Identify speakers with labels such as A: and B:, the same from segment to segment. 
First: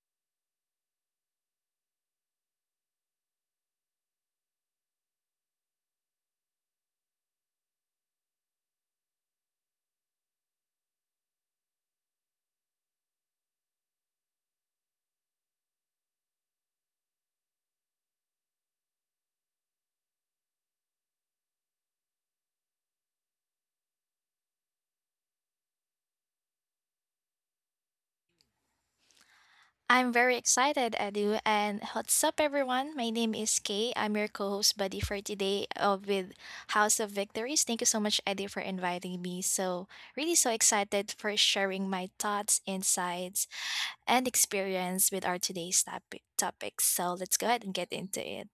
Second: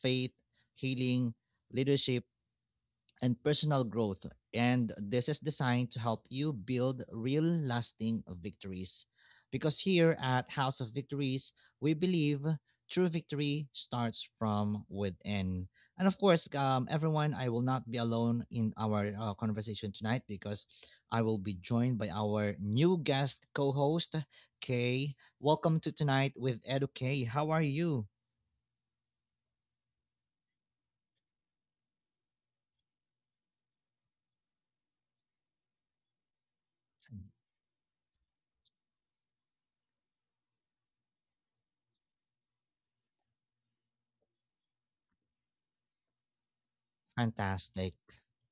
A: faith, healing, leadership, and personal growth. And this is designed to help you build real lasting victories. Because here at House of Victories, we believe true victory starts from within. And of course, everyone, I will not be alone in our conversation tonight because I will be joined by our new guest co host, Kay. Welcome to Tonight with Edu. How are you?
B: I'm very excited, Edu. And what's up, everyone? My name is Kay. I'm your co host buddy for today with House of Victories. Thank you so much, Edu, for inviting me. So, really so excited for sharing my thoughts, insights, and experience with our today's topics. So, let's go ahead and get
A: Fantastic.
B: into it.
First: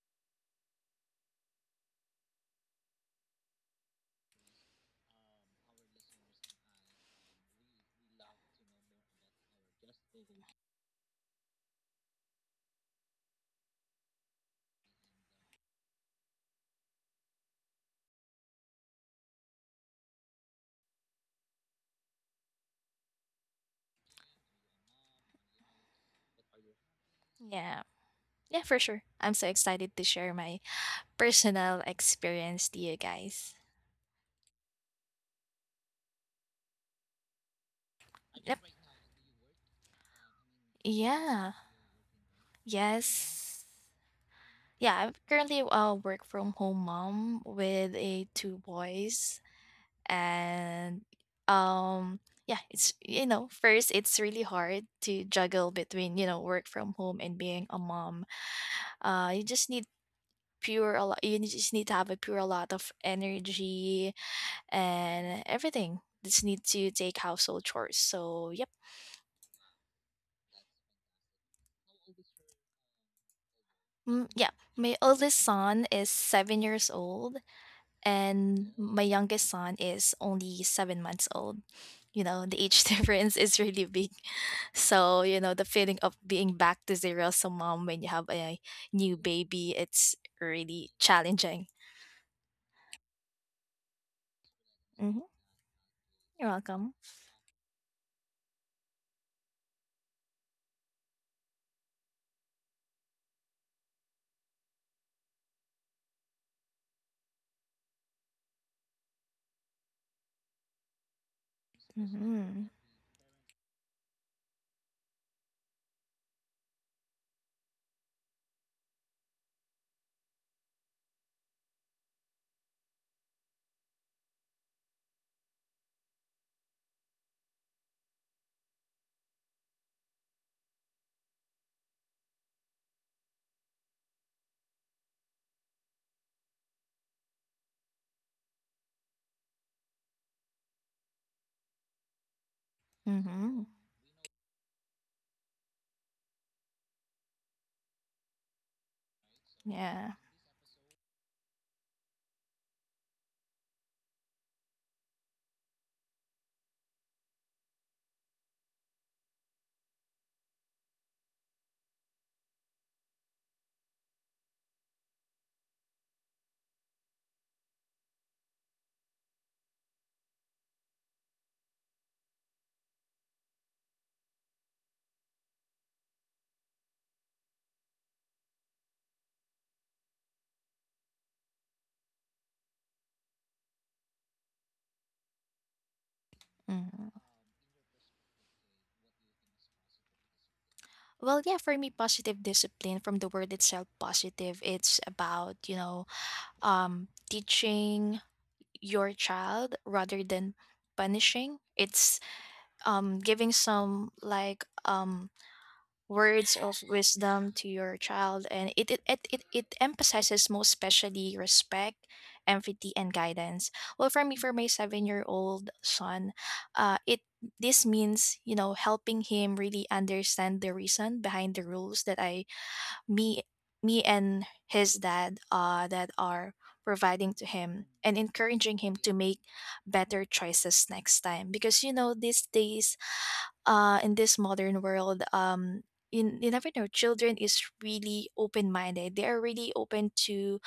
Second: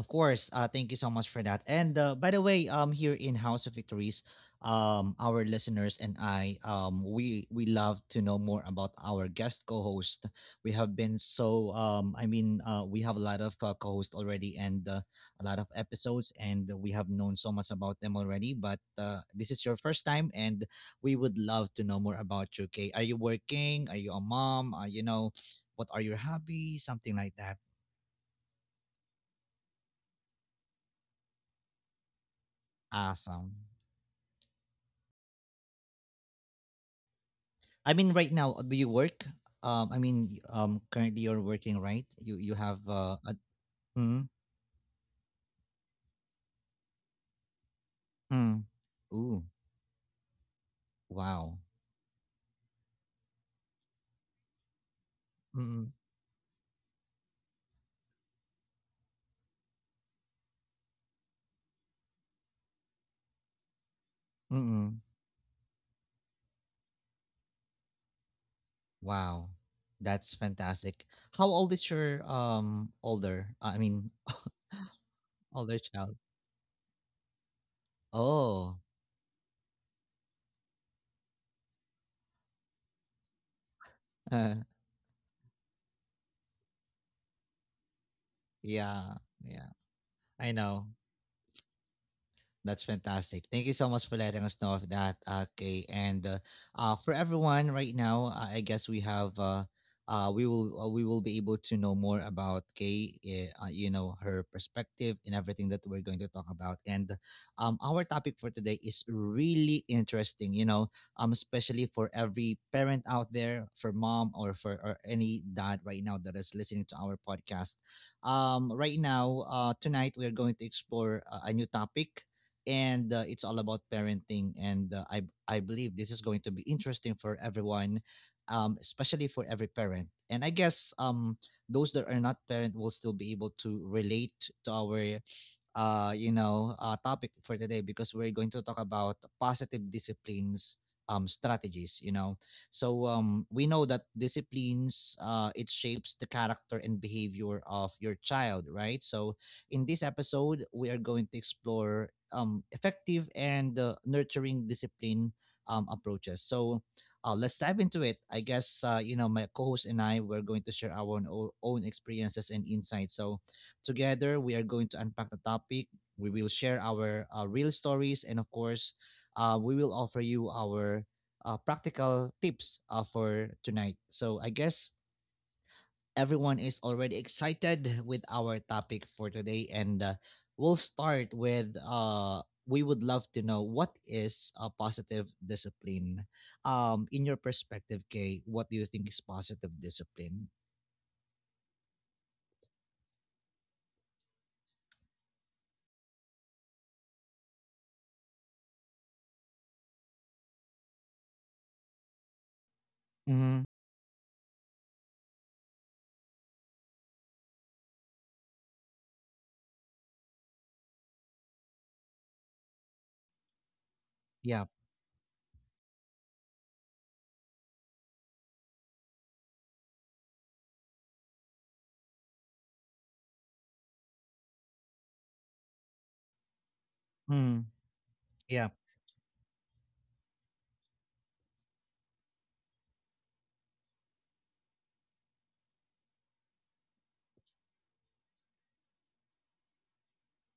A: Of course. Thank you so much for that. And by the way, here in House of Victories, our listeners and I, we love to know more about our guest co-host. We have been so, we have a lot of co-hosts already and a lot of episodes, and we have known so much about them already. But this is your first time, and we would love to know more about you. Okay, are you working? Are you a mom? You know, what are your hobbies? Something like that.
B: Yeah. Yeah, for sure. I'm so excited to share my personal experience to you guys.
A: Awesome. I mean, right
B: Yep.
A: now, do you work? Currently you're
B: Yeah.
A: working, right? You have a
B: Yes.
A: mm,
B: Yeah, I'm currently a work from home mom with a two
A: mm,
B: boys
A: ooh,
B: and
A: wow,
B: um yeah, it's first it's really hard to juggle
A: mm,
B: between, work from home and being a mom. You just need pure a lot you just need to have a pure lot of energy
A: mm,
B: and everything. Just need to take household chores. So, yep.
A: wow, that's fantastic. How old is your
B: Yeah, my oldest
A: older
B: son is
A: child?
B: 7 years old and
A: Oh,
B: my youngest son is only 7 months old. You know, the age difference is really big.
A: uh,
B: So, you know, the feeling of being back to zero as a mom when you have a new
A: yeah, yeah.
B: baby, it's
A: I
B: really
A: know.
B: challenging.
A: That's fantastic. Thank you so much for letting us know of
B: hmm
A: that. Okay, and
B: You're welcome.
A: for everyone right now, I guess we have we will be able to know more about Kay, you know, her perspective and everything that we're going to talk about. And our topic for today is really interesting, you know, especially for
B: Mm-hmm.
A: every parent out there, for mom or for or any dad right now that is listening to our podcast right now. Tonight we're going to explore a new topic, and it's all about parenting, and I believe this is going to be interesting for everyone, especially for every parent. And I guess those that are not parent will still be able to relate to our topic for today, because we're going to talk about positive disciplines strategies, you know. So
B: Mm-hmm.
A: we know that disciplines it shapes the character and behavior of your child, right? So in this
B: Yeah.
A: episode, we are going to explore effective and nurturing discipline approaches. So let's dive into it. I guess you know my co-host and I we're going to share own experiences and insights. So together we are going to unpack the topic. We will share our real stories, and of course, we will offer you our practical tips for tonight. So I guess everyone is already excited with our topic for today. And we'll start with we would love to know, what is a positive discipline?
B: hmm
A: In your perspective, Kay, what do you think is positive discipline?
B: Well, yeah, for me, positive discipline from the word itself, positive, it's about, you know, teaching your child rather than punishing. It's giving
A: Mm-hmm.
B: some like words of wisdom to your child, and it emphasizes most especially respect, empathy, and guidance. Well, for me, for my
A: Yeah.
B: 7 year old son, it this means, you know, helping him really understand the reason behind the rules that I me me and his dad that are providing to
A: Mm.
B: him, and encouraging
A: Yeah.
B: him to make better choices next time. Because you know these days, in this modern world, you never know. Children is really open minded. They are really open to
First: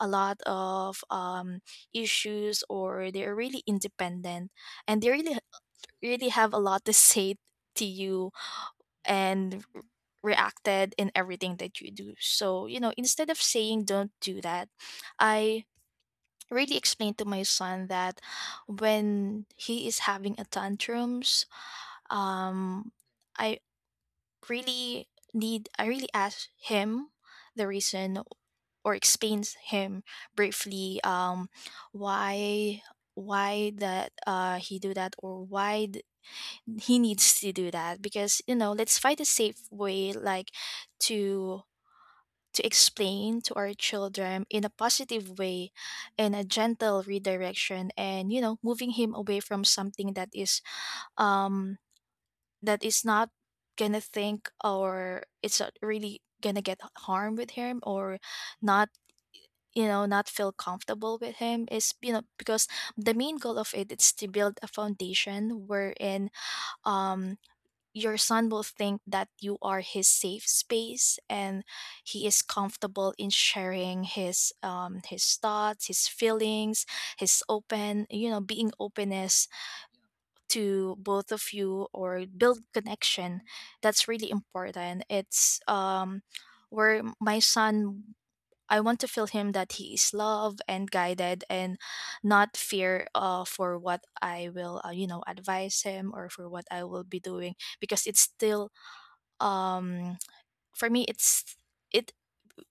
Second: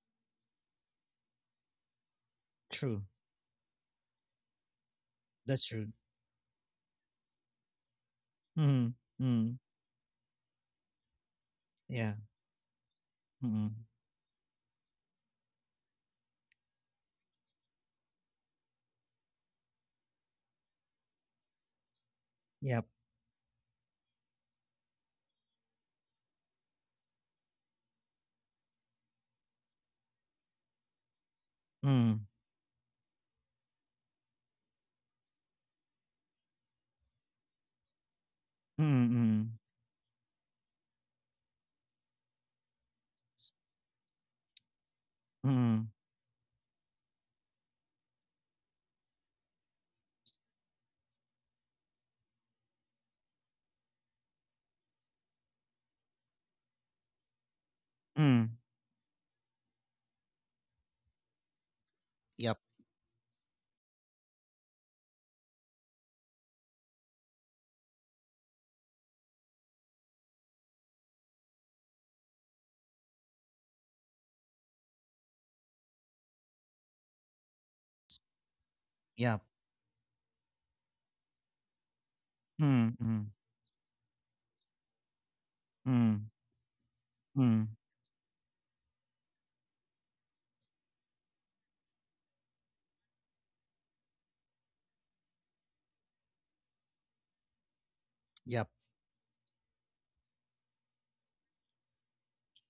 B: a lot of issues,
A: True.
B: or they are really independent, and they really
A: That's true.
B: really have a lot to say to you
A: Mm. Mm.
B: and reacted in everything that you do.
A: Yeah.
B: So you know, instead of
A: Mm.
B: saying don't do that, I really explained to my son that when he is having a tantrums
A: Yep.
B: um. I, really need I really asked him the reason or explains him briefly
A: Mm.
B: why why that he do that or why he needs to do that. Because you know, let's
A: Mm.
B: find a
A: Mm.
B: safe way, like to explain to our children in a positive way,
A: Mm.
B: in a gentle redirection, and you know, moving him away from something um that is not gonna think, or it's not really gonna get harm with him or
A: Mm.
B: not, you know, not feel comfortable with him is, you know,
A: Yep.
B: because the main goal of it is to build a foundation wherein um your son will think that you are his safe space, and he is comfortable in sharing his thoughts, his feelings, his open, you know, being
A: Yep.
B: openness to both of you, or build
A: Mm. Mm.
B: connection. That's really important. It's
A: Mm.
B: where my
A: Mm.
B: son, I want to feel him that he is loved and guided, and not fear for what I will you know, advise him, or for what I will be doing. Because it's still
A: Yep.
B: um for me, it's it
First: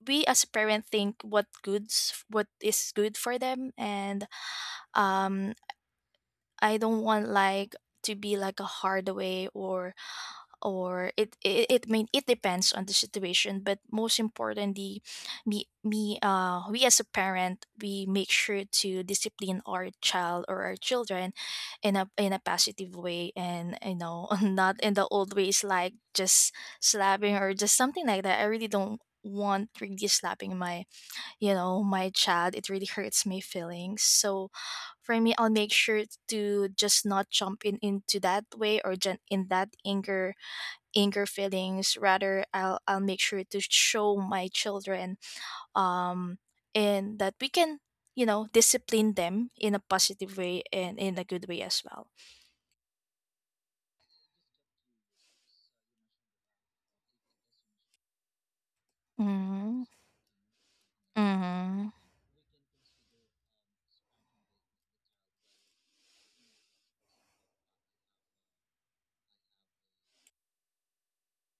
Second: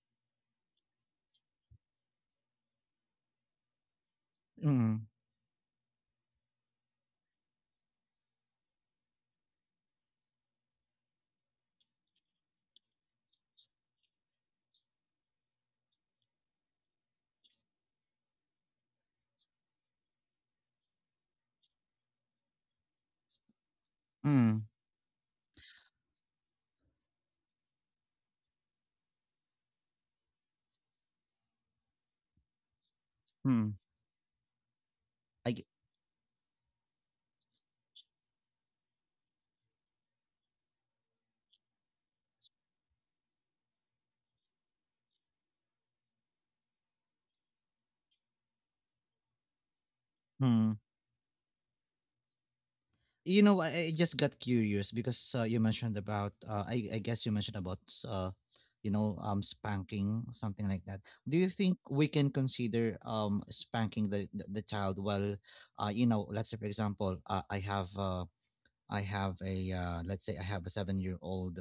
B: we as a parent think what goods what is good for them. And
A: Mm.
B: um I don't want like to be like a hard way, or or it depends on the situation, but most importantly, me me we as a parent, we make sure to discipline our child or our children in a positive way, and you know,
A: Mm.
B: not in the old ways like just slapping or just something like that. I really don't want really slapping my, you know, my child. It really hurts my
A: Mm.
B: feelings. So for me, I'll
A: I g-
B: make sure to just not jump in into that way, or in that anger feelings, rather I'll make sure to show my children um and that we can, you know, discipline them in a positive way,
A: hmm.
B: and in a good way as well.
A: You know, I just got curious because you mentioned about you mentioned about you know,
B: Mm-hmm.
A: spanking, something like that. Do you think
B: Mm-hmm.
A: we can consider spanking the child while you know, let's say for example I have a let's say I have a 7 year old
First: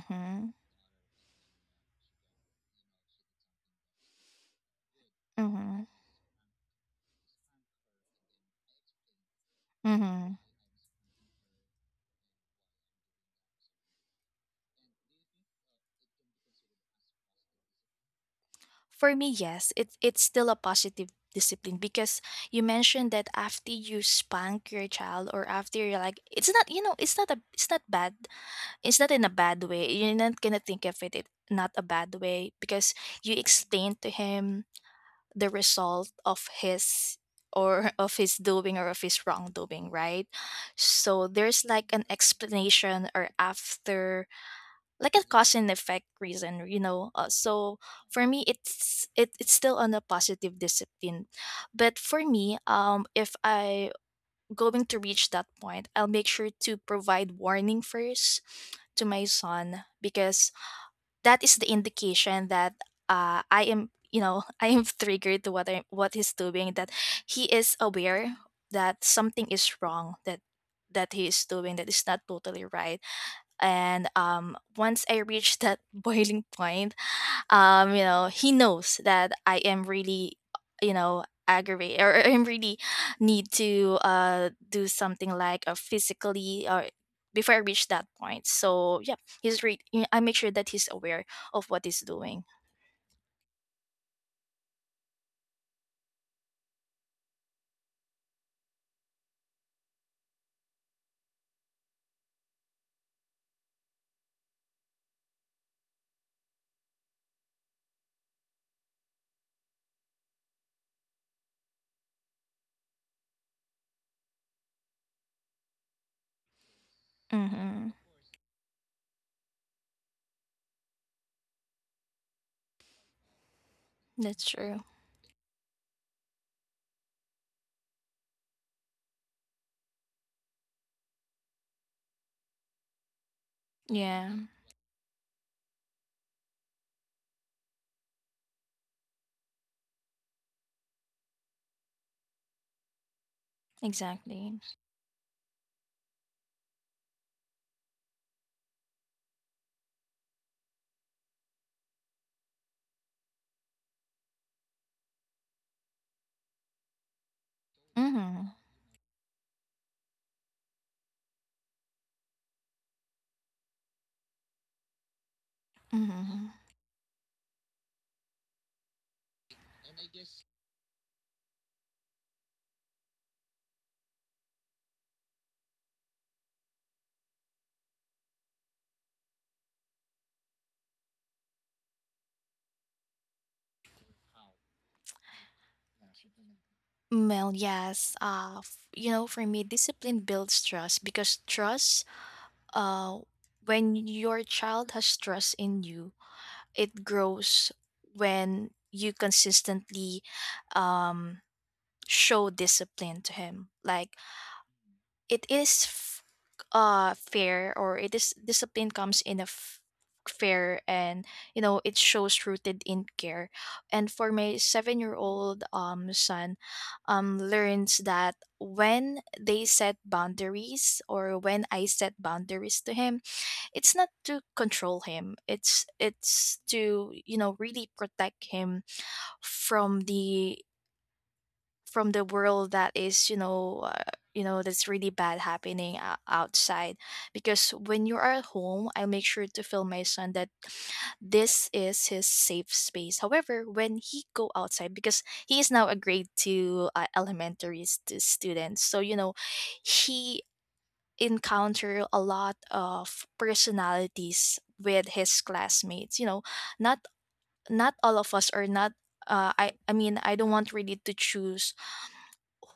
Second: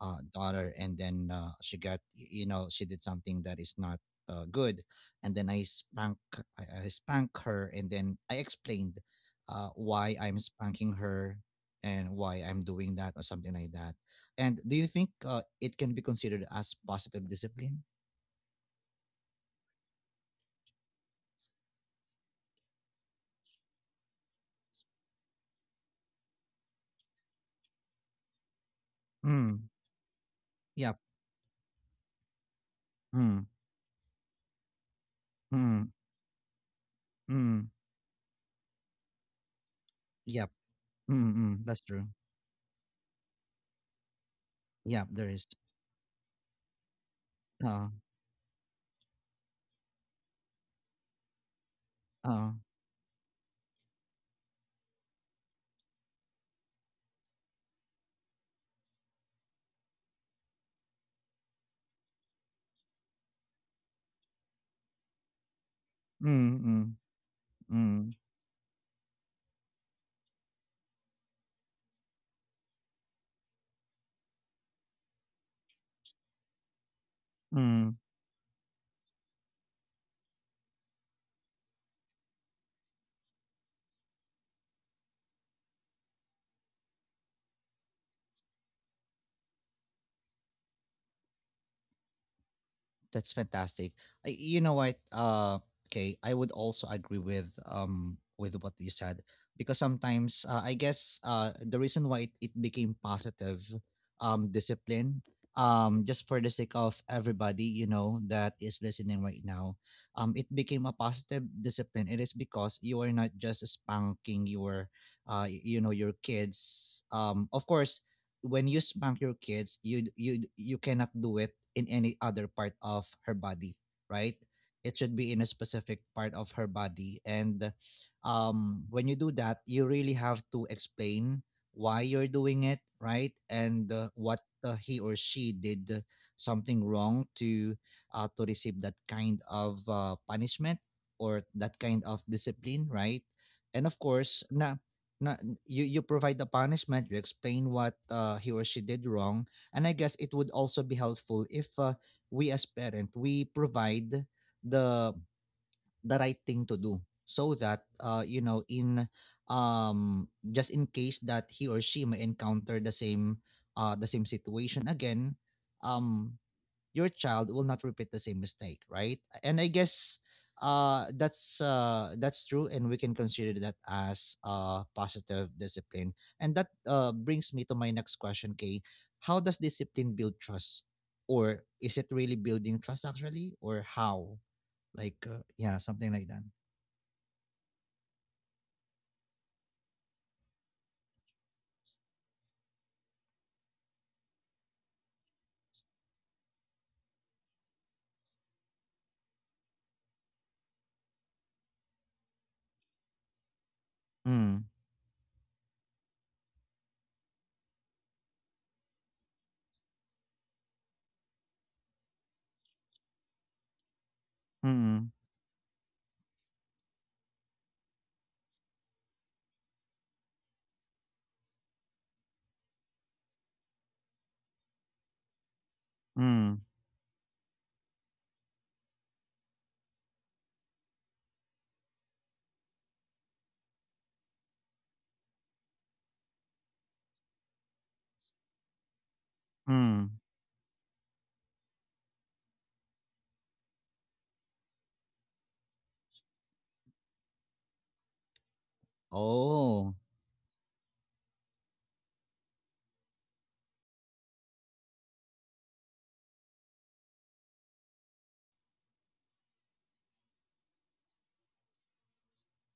A: daughter, and then she got you know, she did something that is not good, and then
B: Mm-hmm.
A: I spank her, and then I explained why
B: Mm-hmm.
A: I'm spanking her and why I'm doing that, or something like that. And do you think it can be considered as positive discipline?
B: For me, yes, it's still a positive discipline, because you mentioned that after you spank your child, or after you're like, it's not, you know, it's not bad, it's not in a bad
A: Mm.
B: way. You're not gonna think
A: Yep.
B: of it it not a bad way, because you
A: Mm.
B: explain to him the
A: Mm.
B: result of his
A: Mm.
B: or of his doing, or of his wrongdoing, right?
A: Yep.
B: So
A: Mm. Mm.
B: there's
A: That's
B: like
A: true.
B: an explanation, or after
A: Yep.
B: like a
A: There is.
B: cause and effect reason, you know. So
A: Uh.
B: for me, it's still on a positive discipline. But for
A: Uh.
B: me, if I going to reach that point, I'll make sure to provide warning first to my son, because that is the indication that I am, you know, I am triggered to what I, what he's
A: Mm.
B: doing. That
A: Mm.
B: he is
A: Mm.
B: aware that something is wrong. That he is doing that is not totally right. And once I reach that boiling point,
A: Mm.
B: you know, he knows that I am really, you know, aggravated, or I'm really need to do something like physically, or before I reach that point. So yeah, he's read I make sure that he's aware of what he's doing.
A: That's fantastic. You know what? Okay, I would also agree with what you said, because sometimes I guess the reason why it became positive discipline, just for the sake of everybody, you know, that is listening right now, it became a positive discipline, it is because you are not just spanking your you know, your kids. Of
B: Mm-hmm.
A: course, when you spank your kids, you cannot do it in any other part of her body, right?
B: That's true.
A: It should be in a specific part of her body. And when you do that, you really have to explain why you're doing it, right? And
B: Yeah.
A: what he or she did something wrong to receive that kind of punishment, or that kind of discipline, right? And of course,
B: Exactly.
A: na Na you you provide the punishment, you explain what he or she did wrong, and I guess it would also be helpful if we as parent we provide the the right thing to do so that you
B: Mm-hmm.
A: know, in just in case that he or she may encounter the same situation again. um
B: Mm-hmm.
A: your child will not repeat the same mistake, right? And I guess that's true, and we can consider that as positive discipline. And that brings me to my next question, Kay. How does discipline build trust, or is it really building trust actually, or how, something like that?
B: Well, yes, you know, for me, discipline builds trust, because trust uh when your child has trust in you, it grows when you consistently um, show discipline to him. Like
A: Mm,
B: it is fair, or it is discipline comes in a fair, and you know, it shows rooted in care. And for my
A: mm,
B: seven-year-old son, learns that when they set boundaries, or when I set boundaries to him, it's not to control him, it's
A: mm,
B: to, you know, really protect him from the world that is, you know, you know, that's really bad happening outside. Because when you are at home, I make sure to tell my
A: mm,
B: son that this is his safe space. However, when he go outside, because he is now a grade 2 elementary student, so you know,
A: oh,
B: he encounter a lot of personalities with his classmates. You know, not not all of us, or not, I mean, I don't want really to choose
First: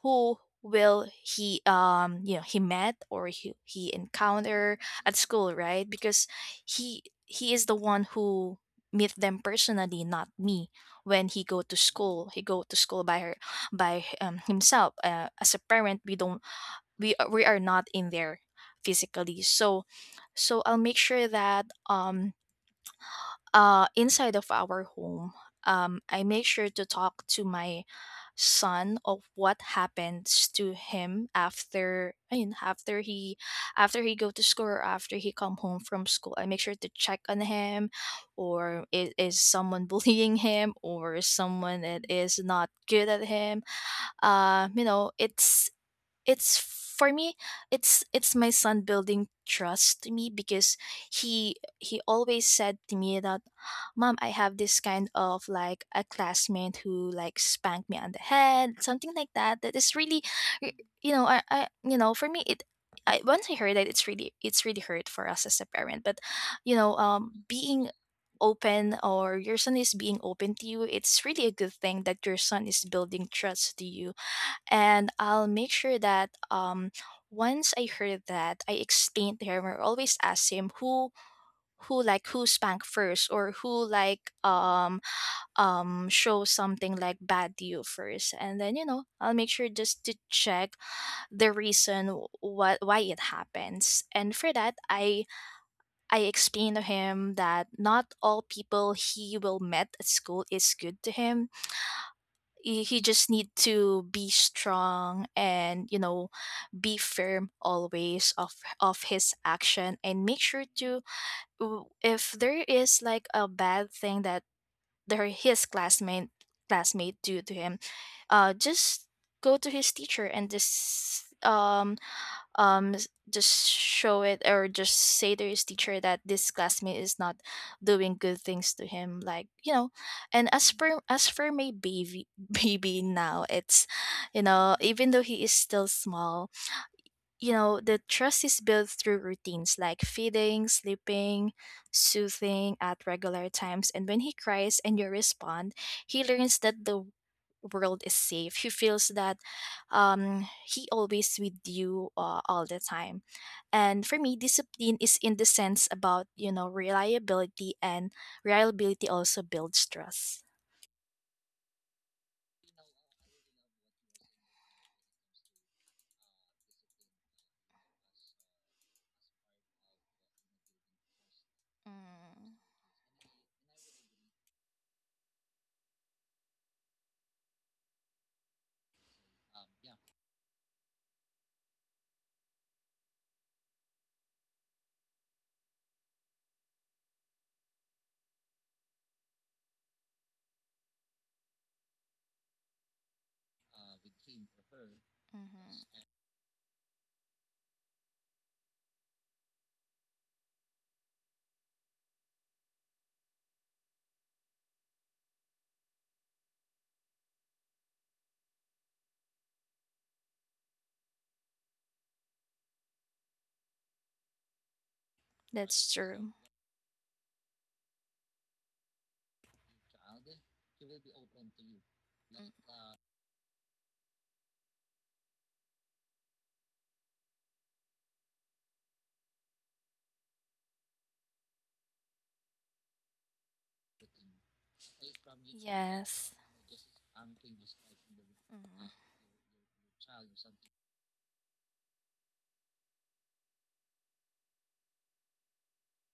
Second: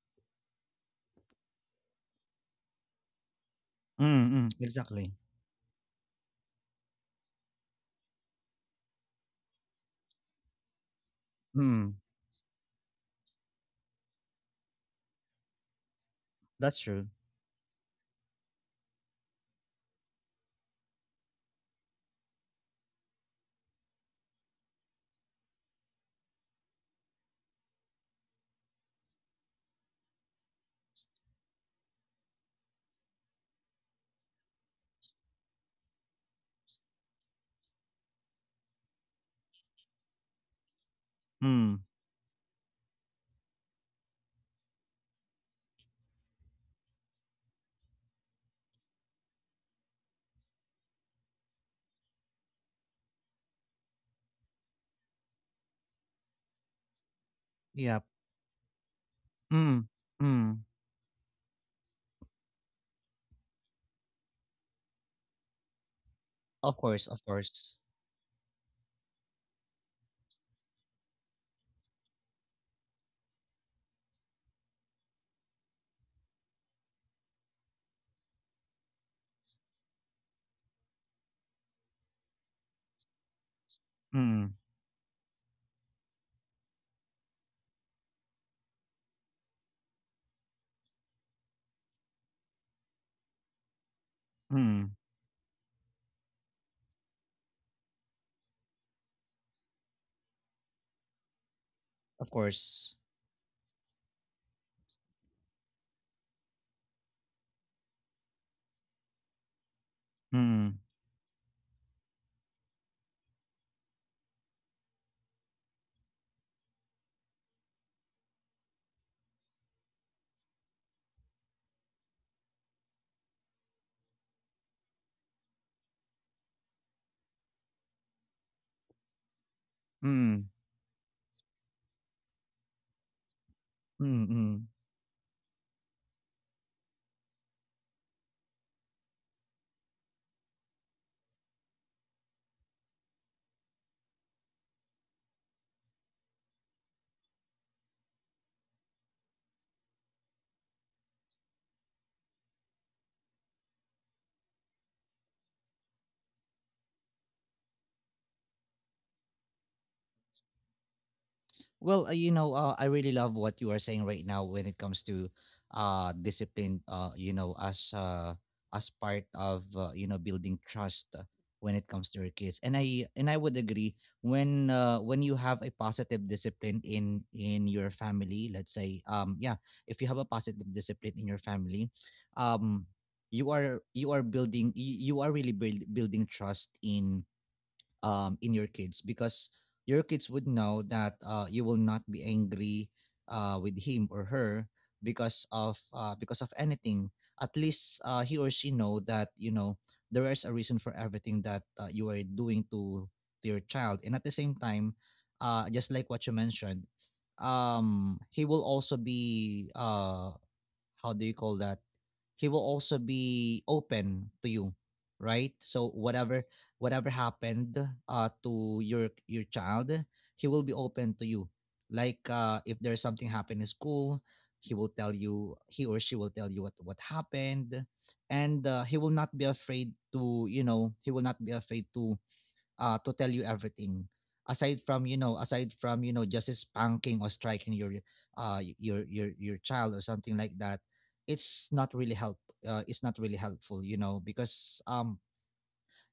B: who will he you know, he met, or he
A: mm, mm,
B: encounter
A: exactly,
B: at school, right? Because he is the one who meet them personally, not me. When he go to
A: mm,
B: school, he go to school by her, by himself. As a parent,
A: that's true,
B: we are not in there physically. So so I'll make sure that inside of our home, I make sure to talk to my son of what happens to him after I mean, after he, after he go to school, or after he come home from school, I make sure to check on him, or is someone bullying him, or is someone
A: mm.
B: that is not good at him. You know, it's for me, it's my son building trust to me, because he always said to me that mom, I have this kind of like a classmate who like spanked me
A: Yep.
B: on the head, something like that, that
A: Mm,
B: is really
A: mm.
B: y- you know, I you know, for me it, I, once I heard that, it's really, it's really hurt for us as a parent. But you
A: Of
B: know,
A: course, of course.
B: being open, or your son is being open to you, it's really a good thing that your son is building trust to you. And I'll make sure that once I heard that, I explained to him, or always ask him, who who spanked first, or who like
A: Mm,
B: show something like bad to you first. And then you know, I'll make sure just to check the reason what why it happens. And for that,
A: mm.
B: I explained to him that not all people he will met at school is good to him.
A: Of
B: you,
A: course.
B: you just need to be strong, and you know, be firm always of his action, and make sure
A: Mm,
B: to if there is like a bad thing that their his classmate do to him, just go to his teacher, and just just show it, or just say to his teacher that this classmate is not doing good things to him, like, you know. And
A: mm,
B: as for, my baby, baby now, it's,
A: mm,
B: you
A: mm.
B: know, even though he is still small, you know, the trust is built through routines like feeding, sleeping, soothing at regular times. And when he cries and you respond, he learns that the world is safe. He feels that he always with you all the time. And for me, discipline is in the sense about, you know, reliability and reliability also builds trust.
A: Well, you know, I really love what you are saying right now when it comes to discipline. You know, as part of you know, building trust when it comes to your
B: Mm-hmm.
A: kids, and I would agree when you have a positive discipline in your family. Let's say, yeah, if you have a positive discipline in your family, um, you are building trust in your kids, because your kids would know that you will not be angry with him or her because of anything. At least he or she know that you know there is a reason for everything that you are doing to your child. And at the same time, just like what you mentioned, he will also be how do you call that? He will also be open to you, right?
B: That's
A: So
B: true.
A: whatever, whatever happened to your child, he will be open to you. Like if there's something happened in school, he will tell you, he or she will tell you what happened, and he will not be afraid to, you know, he will not be afraid to tell you everything. Aside from, you know, aside from, you know,
B: Yes.
A: just spanking or striking your
B: Mm.
A: your child, or something like that, it's not really help, it's not really helpful, you know, because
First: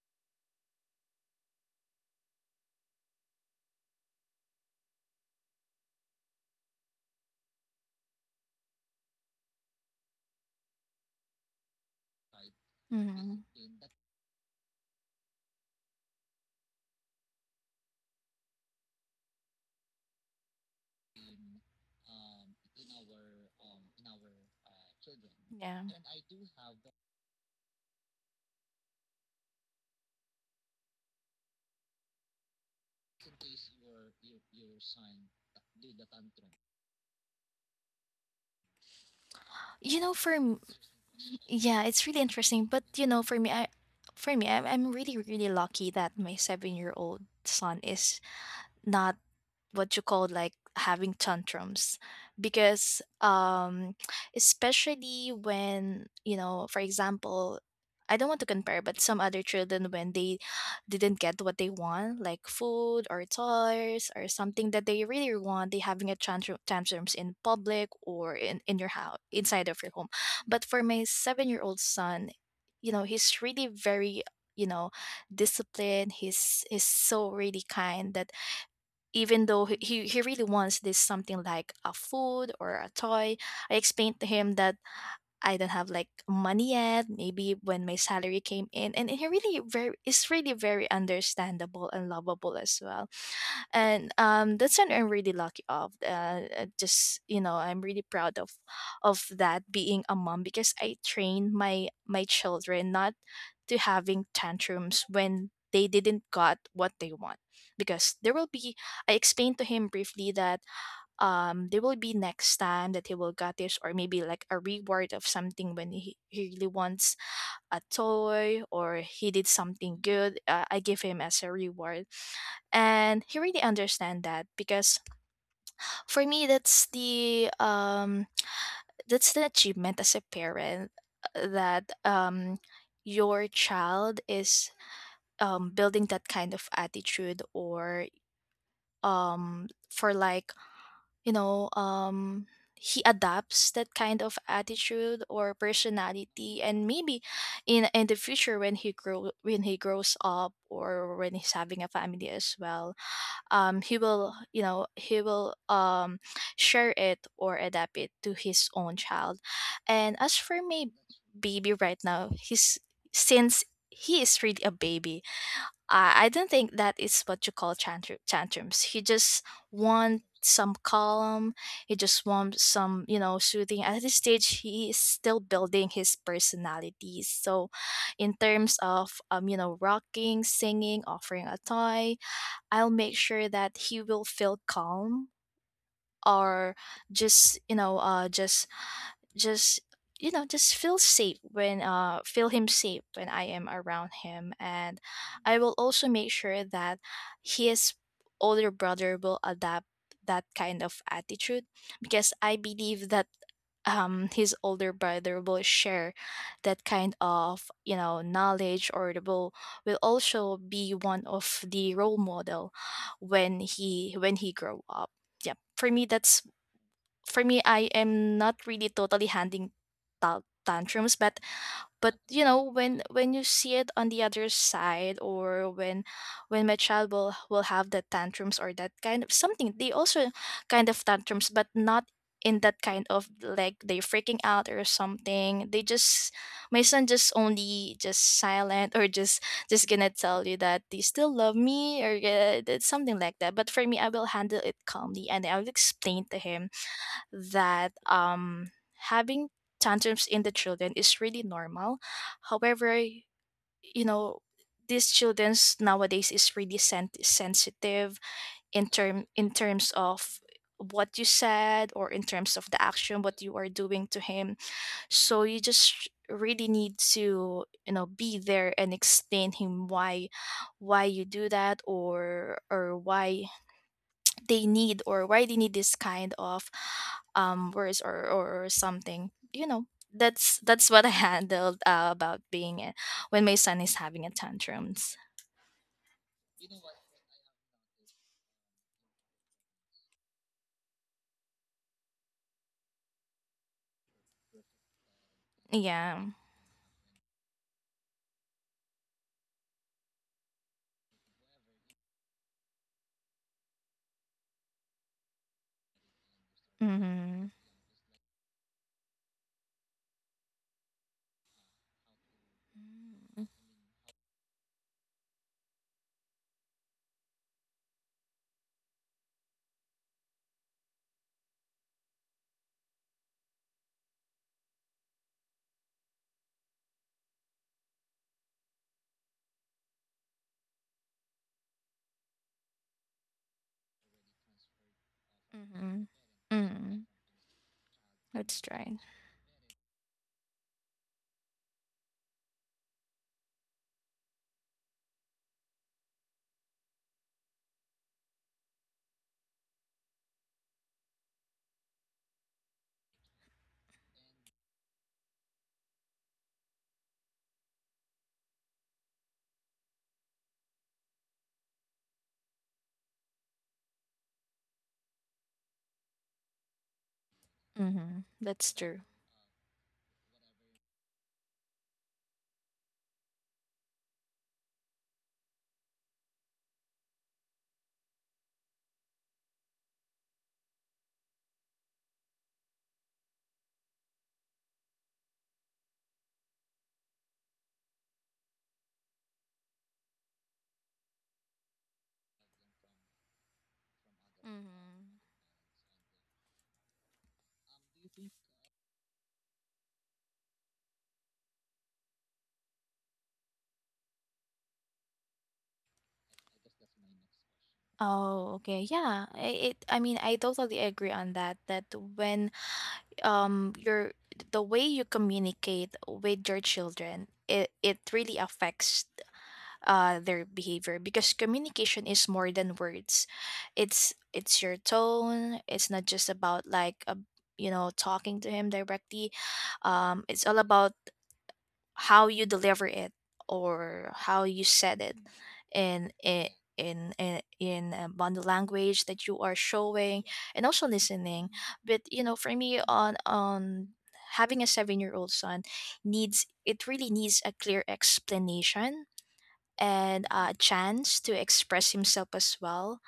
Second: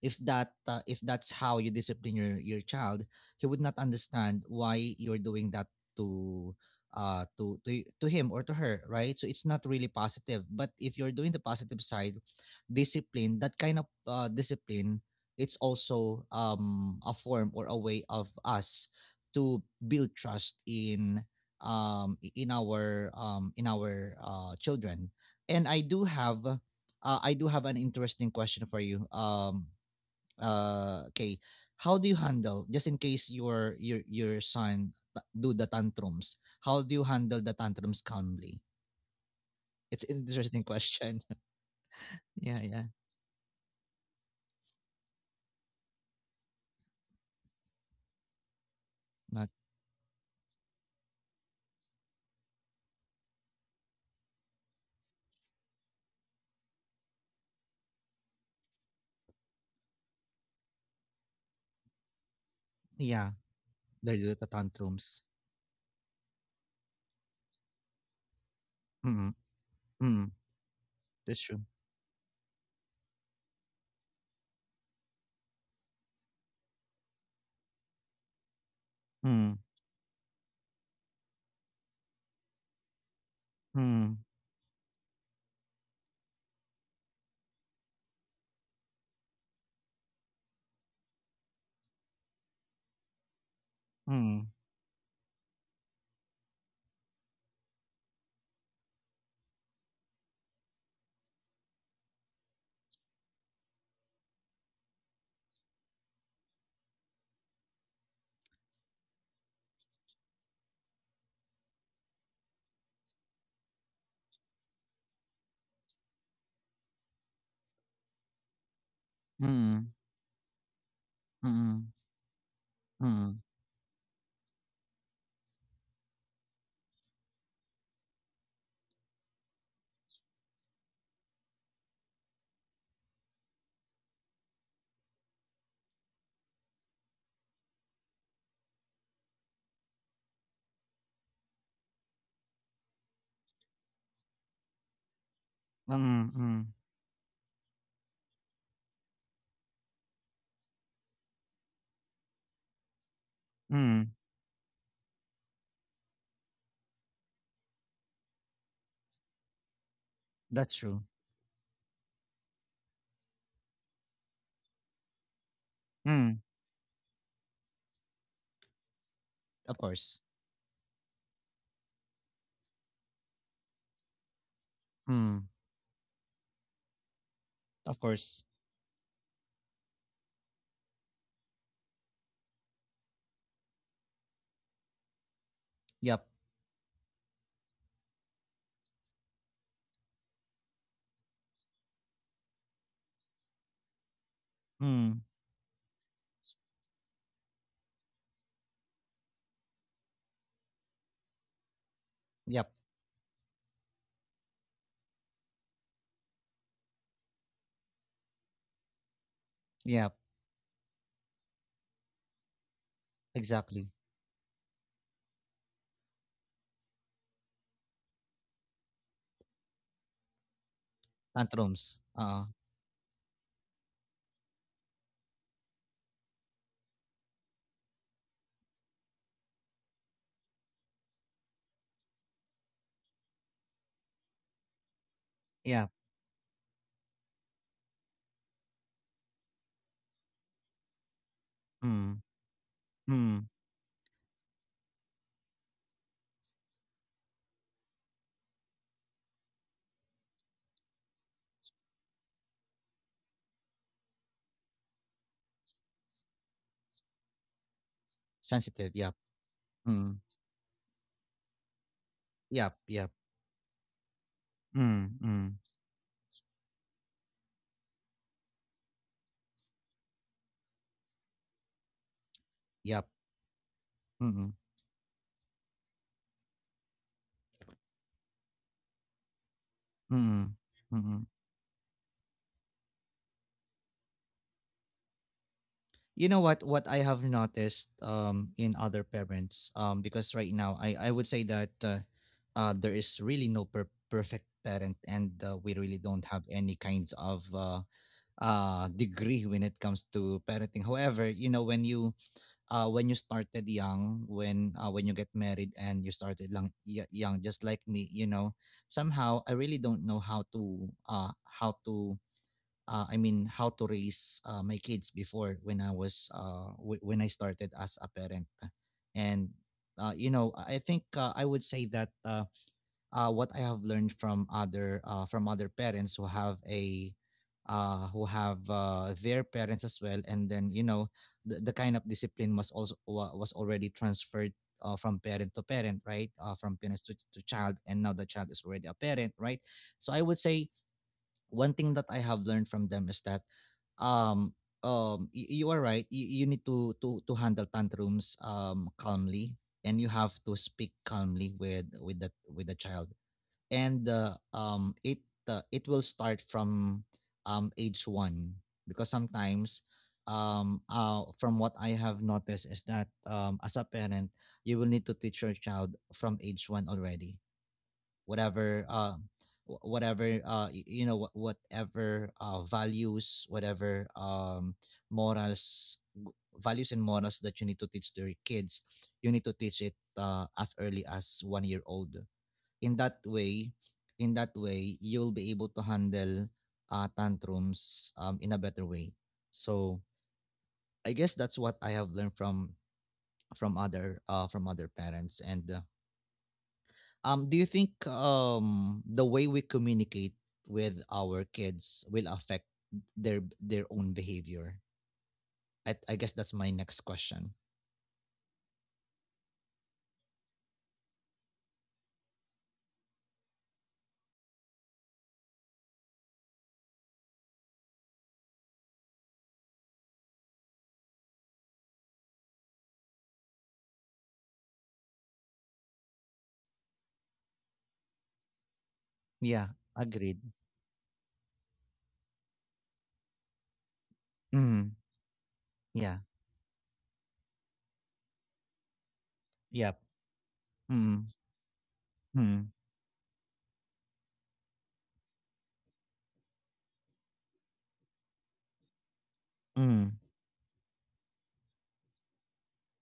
A: if that if that's how you discipline your child, he would not understand why you're doing that to to to him or to her, right? So it's not really positive. But if you're doing the positive side discipline,
B: Mm.
A: that kind of discipline, it's also a form, or a way of us to build trust in in our children. And
B: Yeah.
A: I do have an interesting question for you. Okay, how do you handle, just in case your son do the tantrums, how do you handle the tantrums calmly?
B: You
A: It's
B: know,
A: an
B: for m-
A: interesting question.
B: yeah, it's really
A: Yeah,
B: interesting. But
A: yeah.
B: you know, for me, I for me, I'm really really lucky that my 7 year old son is not
A: Not,
B: what you call like having tantrums because especially when you know for example I don't want to compare but some other children when they didn't get what they want like food or
A: yeah,
B: toys
A: they
B: or
A: do the
B: something that they
A: tantrums.
B: really want they having a tantrums in public or in your house
A: Mm,
B: inside of your home.
A: mm,
B: But for my
A: that's
B: 7 year
A: true,
B: old son, you know, he's really very, you know, disciplined. He's so really kind that even
A: mm,
B: though he really wants this something like a food or a toy, I explained
A: mm,
B: to him that I don't have like money yet. Maybe when my salary came in, and it really very it's really very understandable and lovable as well. And
A: mm,
B: that's something I'm really lucky of. Just you know, I'm really proud of that being a mom because I trained my my children not to having tantrums when they didn't got what they want. Because there will be, I explained to him briefly that there will be next time that he will got this or maybe like a reward of something when he really wants a toy or he did
A: mm,
B: something good. I give him as a
A: mm,
B: reward and he
A: mm,
B: really understand that. Because for me that's the achievement as a parent. That your child is building that kind of attitude, or for like, you know, he adopts that kind of attitude or
A: mm, mm,
B: personality. And maybe in the future, when he grow when he grows up or when he's having a family as well, he
A: mm,
B: will, you know, he will share it or adapt it to his own child. And as for
A: that's
B: my
A: true,
B: baby right now, he's, since he is really a baby, I
A: mm,
B: don't think that is what you call tantrums. He just
A: of course,
B: want some calm. He just want some, you know, soothing. At this stage, he is still
A: mm,
B: building his personality. So,
A: of
B: in
A: course,
B: terms of, you know, rocking, singing, offering a toy, I'll make sure that he will feel calm,
A: yep,
B: or just you know just you know just feel safe when feel him safe when I am around him. And
A: mm,
B: I will also make sure that his older brother will adapt that kind of attitude, because I
A: yep,
B: believe that his older brother will share that kind of, you know, knowledge or the will
A: yep,
B: also be one of the role model
A: exactly,
B: when he grow up. Yeah, for me that's, for me I am not really totally handing tantrums,
A: tantrums
B: but you know when you see it on the other side, or when my child will have the tantrums or that kind of something, they also kind of tantrums, but not in that kind of like they freaking out or something. They
A: yeah,
B: just, my son just only just silent, or just gonna tell you that they still love me, or
A: mm.
B: something like
A: Mm.
B: that. But for me I will handle it calmly and I'll explain to him that having tantrums in the children is really normal. However, you know, these childrens nowadays is really sensitive in
A: Sensitive, yep.
B: term in terms
A: Mm.
B: of what you said, or in terms of
A: Yep,
B: the
A: yep.
B: action what you are doing to him.
A: Mm,
B: So
A: mm.
B: you just really need to you know be there and explain him why you do that, or
A: Yep.
B: why
A: Mm,
B: they need, or why they need this kind of words, or something, you know.
A: mm,
B: That's what I
A: mm.
B: handled about being a, when my son is having a tantrums.
A: You know what I have noticed in other parents, because right now I would say that there is really no perfect parent, and we really
B: Yeah.
A: don't have any kinds of degree when it comes to parenting. However, you know when you started young, when you get married and you started
B: Mm-hmm.
A: young, just like me, you know, somehow I really don't know how to I mean how to raise my kids before when I was when I started as a parent, and you know I think I would say that. What I have learned from other parents who have a who have their parents as well, and then you know the kind of discipline was also was already transferred from parent to
B: Mm-hmm.
A: parent, right? From
B: Mm-hmm.
A: parents to child, and now the child
B: That's
A: is already
B: right.
A: a parent, right? So I would say one thing that I have learned from them is that um you are right you need to handle tantrums calmly, and you have to speak calmly with the child. And it it will start from age 1, because sometimes from what I have noticed is that as a parent you will need to teach your child from age 1 already,
B: Mm-hmm. That's
A: whatever
B: true.
A: whatever whatever values, whatever morals g- values and morals that you need to teach to your kids. You need to teach it as early as one year old. in that way in that way you'll be able to handle tantrums, in a better way. So I guess that's what I have learned from other
B: Mm-hmm.
A: parents and do you think the way we communicate with our kids will affect their own behavior? I guess that's my next question.
B: Oh, okay. Yeah. I mean, I totally agree on that. That when your, the way you communicate with your children, it really affects their behavior, because communication is more than words. It's your tone. It's not just about like a, you know, talking to him directly.
A: Yeah, agreed.
B: It's all about how you deliver it, or how you
A: Mm,
B: said it, in
A: yeah.
B: body language that you are
A: Yep.
B: showing, and also
A: Mm,
B: listening. But you know, for
A: mm,
B: me, on having a 7 year old son, needs it really needs a clear explanation
A: mm,
B: and a chance to express himself as well.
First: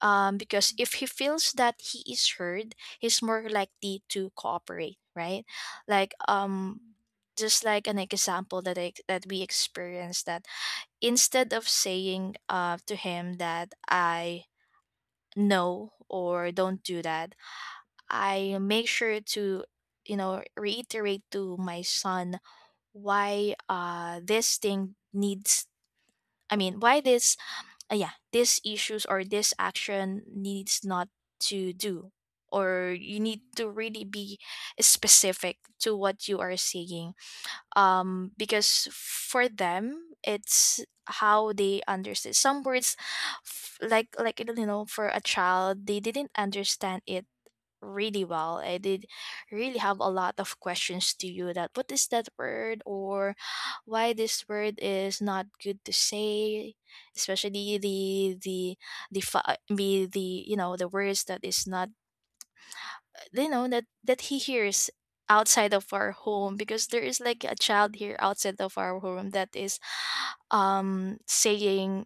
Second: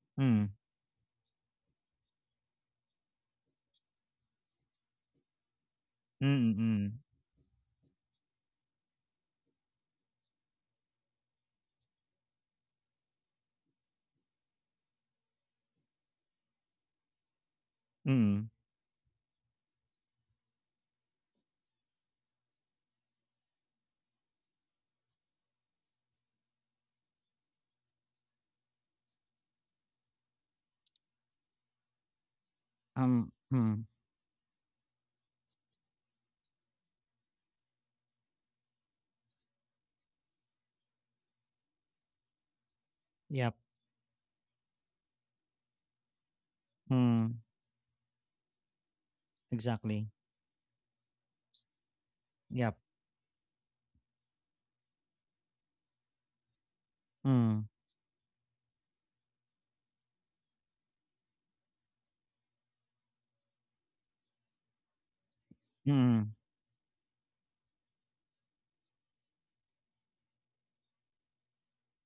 A: mm,
B: Because if he feels that he is heard, he's more likely to cooperate, right? Like
A: mm, mm,
B: just like an example that that we experienced, that instead of saying to him that I no or don't do that,
A: mm.
B: I make sure to you know reiterate to my son why this thing needs, I mean why this, yeah, these issues or this action needs not to do, or you need to
A: Hmm.
B: really be specific to what you are seeing. Because for them, it's how they understand some words,
A: Yep.
B: like you know, for a child, they didn't understand it
A: Mm,
B: really well. I did really have
A: exactly.
B: a lot of questions to you that what is that
A: Yep.
B: word, or why this word is not good to say,
A: Mm,
B: especially the, you know, the words that is not, you know, that that he hears outside of our
A: mm.
B: home, because there is like a child here outside of our home that is saying,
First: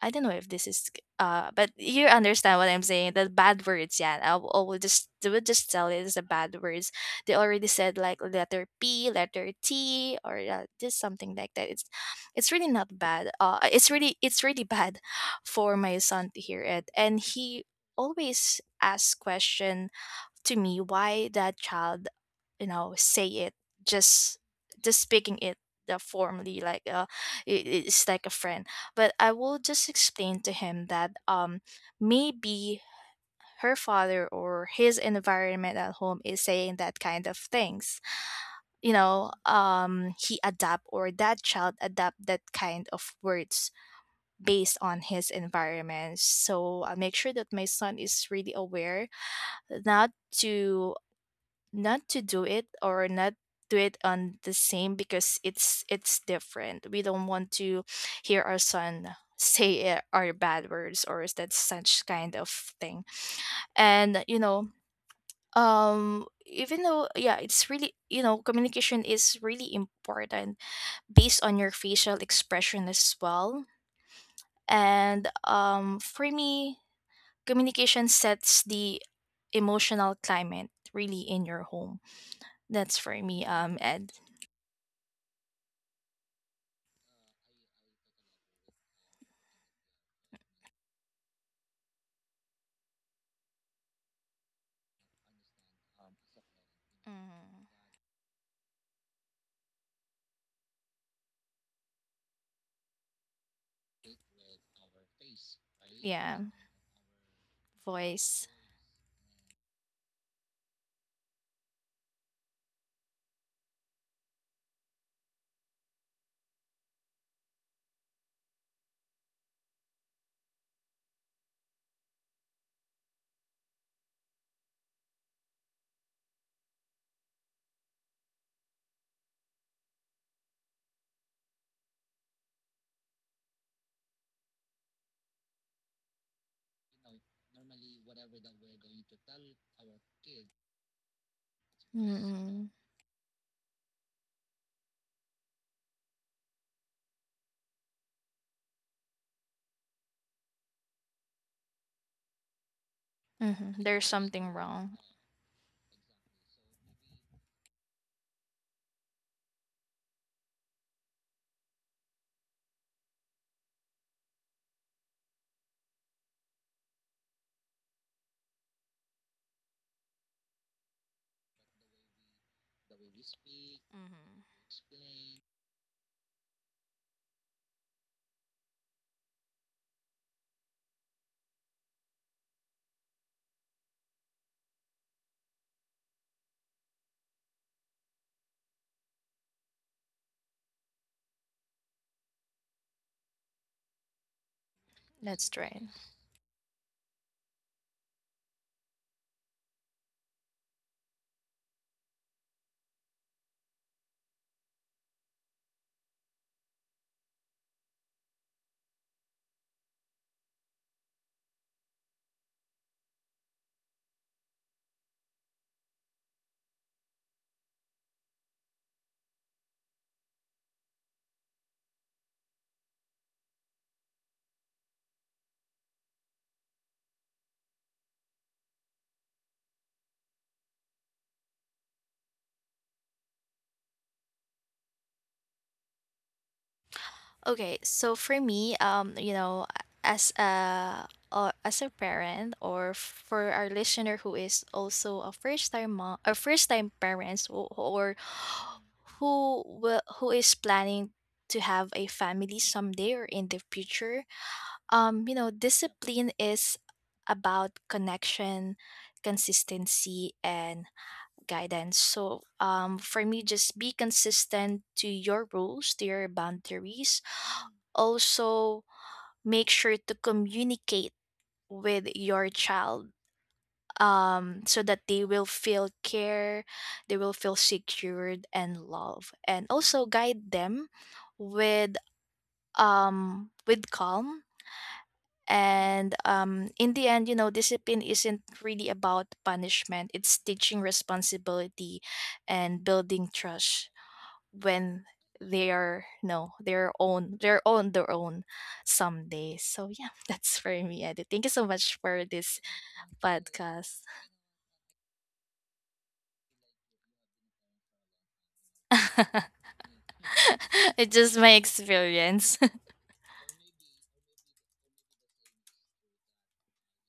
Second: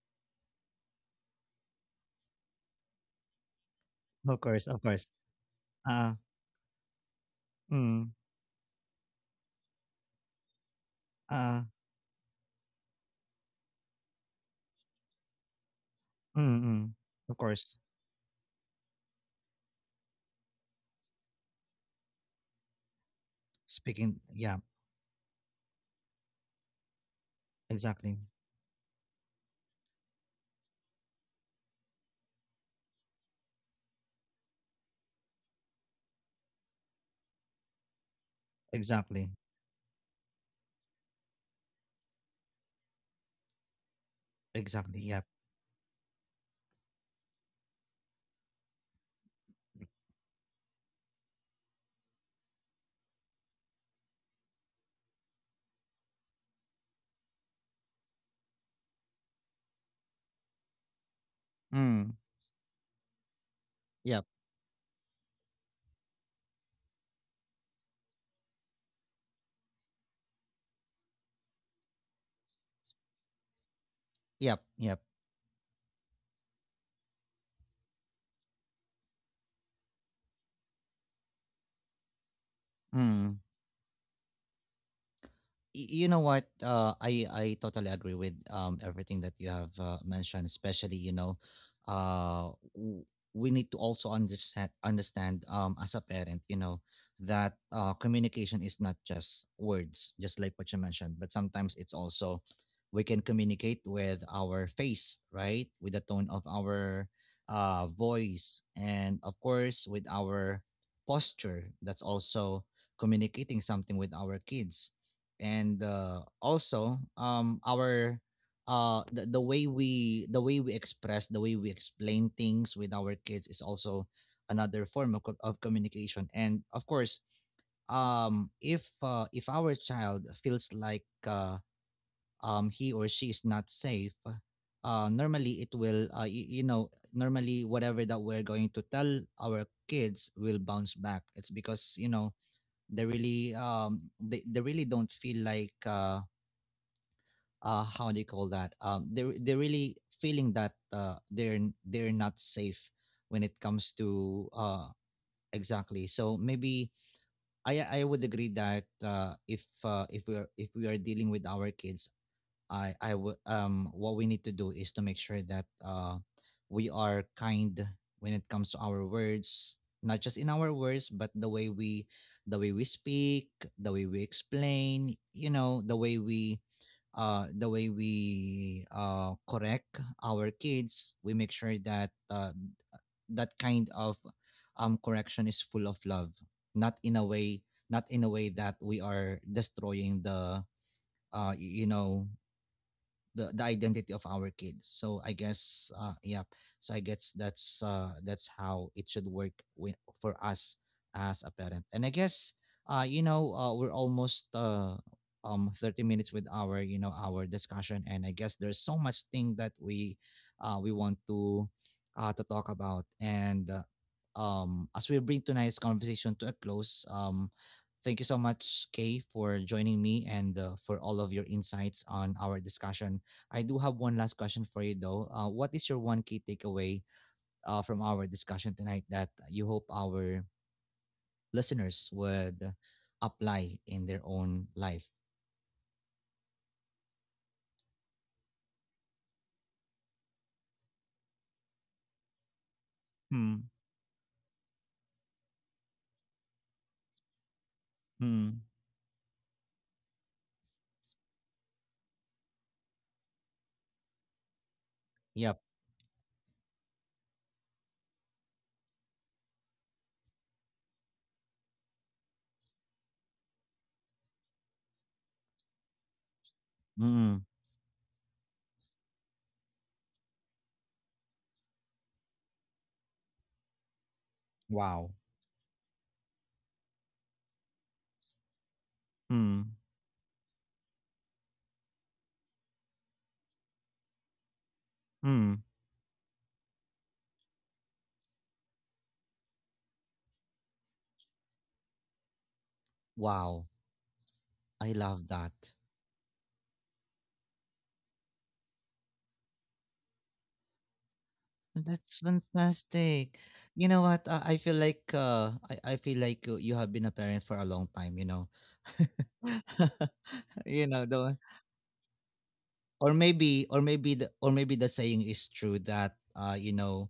B: I don't know if this is but you understand what I'm saying. The bad words, yeah.
A: Of
B: I
A: course,
B: will
A: of course.
B: just, they will just tell it
A: Uh,
B: as the bad words. They already said
A: mm,
B: like letter P, letter T, or just something like
A: mm,
B: that. It's really not bad. It's really, it's really bad for my son to hear it.
A: mm.
B: And
A: Of
B: he
A: course.
B: always asks question to me why that child, you know, say it,
A: Speaking,
B: just
A: yeah,
B: speaking it the formally, like it, it's
A: exactly.
B: like a friend. But I will just explain to him that maybe her father or his environment at home is saying that kind of things, you
A: Exactly.
B: know. Um, he adapt, or that child adapt that kind of words based on
A: Exactly. Yep.
B: his environment. So I make sure that my son is really aware not to do it, or not do it on the same, because it's different. We don't want to hear our son say it, or bad words, or is that such
A: Mm.
B: kind of thing.
A: Yep.
B: And you know, even though yeah, it's really, you know, communication is really important based on your facial expression as well.
A: Yep. Yep.
B: And for me, communication sets the emotional climate really in your home. That's for me,
A: Mm.
B: and
A: You know what, I totally agree with everything that you have mentioned, especially, you know, uh w- we need to also understand, as a parent, you know, that
B: Mm.
A: communication is not just words, just like what you mentioned, but sometimes it's also, we can communicate with our face, right, with the tone
B: Yeah,
A: of our
B: voice.
A: voice, and of course with our posture. That's also communicating something with our kids. And also our the way we, the way we express, the way we explain things with our kids is also another form of communication. And of course, if our child feels like he or she is not safe, normally it will you know, normally whatever that we're going to tell our kids will bounce back. It's because, you know,
B: Mm-mm.
A: they really they really don't feel like how do you call that, they're really feeling that they're they're not safe when
B: Hmm.
A: it comes
B: There's something
A: to
B: wrong.
A: exactly. So maybe I would agree that if we're, if we are dealing with our kids, I would what we need to do is to make sure that we are kind when it comes to our words. Not just in our words, but the way we, the way we speak, the way we
B: Mm-hmm.
A: explain, you know, the way we correct our kids, we make sure that that kind of correction is full of love. not in a way, Not in a way that we are destroying you know, the identity of our kids. So I
B: That's right.
A: guess yeah, so I guess that's how it should work with, for us as a parent. And I guess we're almost 30 minutes with our, you know, our discussion, and I guess there's so much thing that we want to talk about. And as we bring tonight's conversation to a close, thank you so much, Kay, for joining me, and for all of your insights on our discussion. I do have one last question for you though. What is your one key takeaway from our discussion tonight that you hope our listeners would apply in their own life?
B: Okay, so for me, you know, as a, as a parent, or for our
A: Hmm.
B: listener who is also a first time mom, a first time parents, or
A: Hmm.
B: who will, who is planning to have a family someday or in the future, you know
A: Yep.
B: discipline is about connection, consistency and guidance. So for me, just be consistent to your rules, to your boundaries.
A: Hmm.
B: Also make sure to communicate with your child, so that
A: Wow.
B: they will feel care, they will feel secured and love,
A: Hmm.
B: and also guide them with with calm.
A: Hmm.
B: And in the end, you know, discipline isn't really about punishment, it's teaching responsibility and building
A: Wow.
B: trust,
A: I
B: when
A: love that.
B: they are no their own, they're on their own someday. So yeah, that's for me, Eddie. Thank you so much
A: That's
B: for this
A: fantastic. You
B: podcast.
A: know what? I feel like I feel like you have been a parent for a long time. You know, you know
B: It's just
A: the,
B: my experience.
A: or maybe, or maybe the, or maybe the saying is true that you know,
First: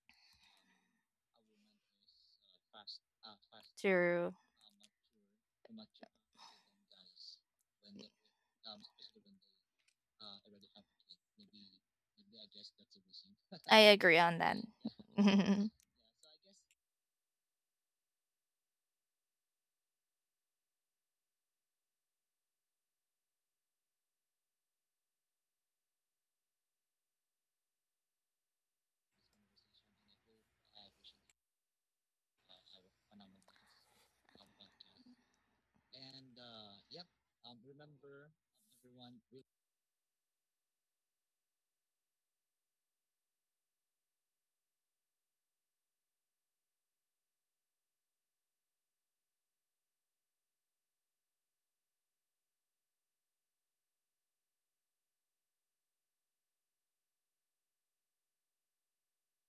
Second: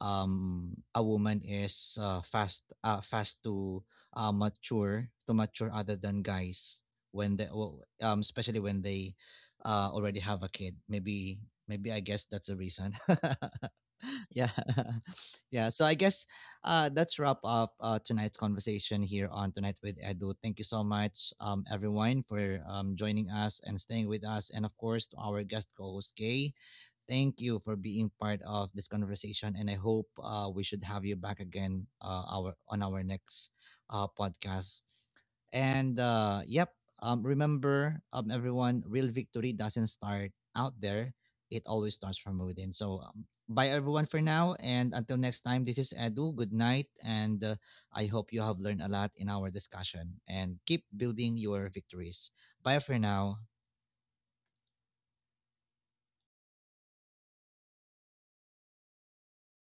A: a woman is fast to
B: True.
A: mature other than guys when they, well, especially when they already have a kid, maybe. Maybe I guess that's a reason.
B: I agree on
A: Yeah.
B: that.
A: Yeah. So I guess that's wrap up tonight's conversation here on Tonight with Edu. Thank you so much, everyone, for joining us and staying with us. And of course, to our guest co host, Kay, thank you for being part of this conversation. And I hope we should have you back again our on our next podcast. And yep, remember, everyone, real victory doesn't start out there. It always starts from within. So, bye everyone for now. And until next time, this is Edu. Good night. And I hope you have learned a lot in our discussion, and keep building your victories. Bye for now.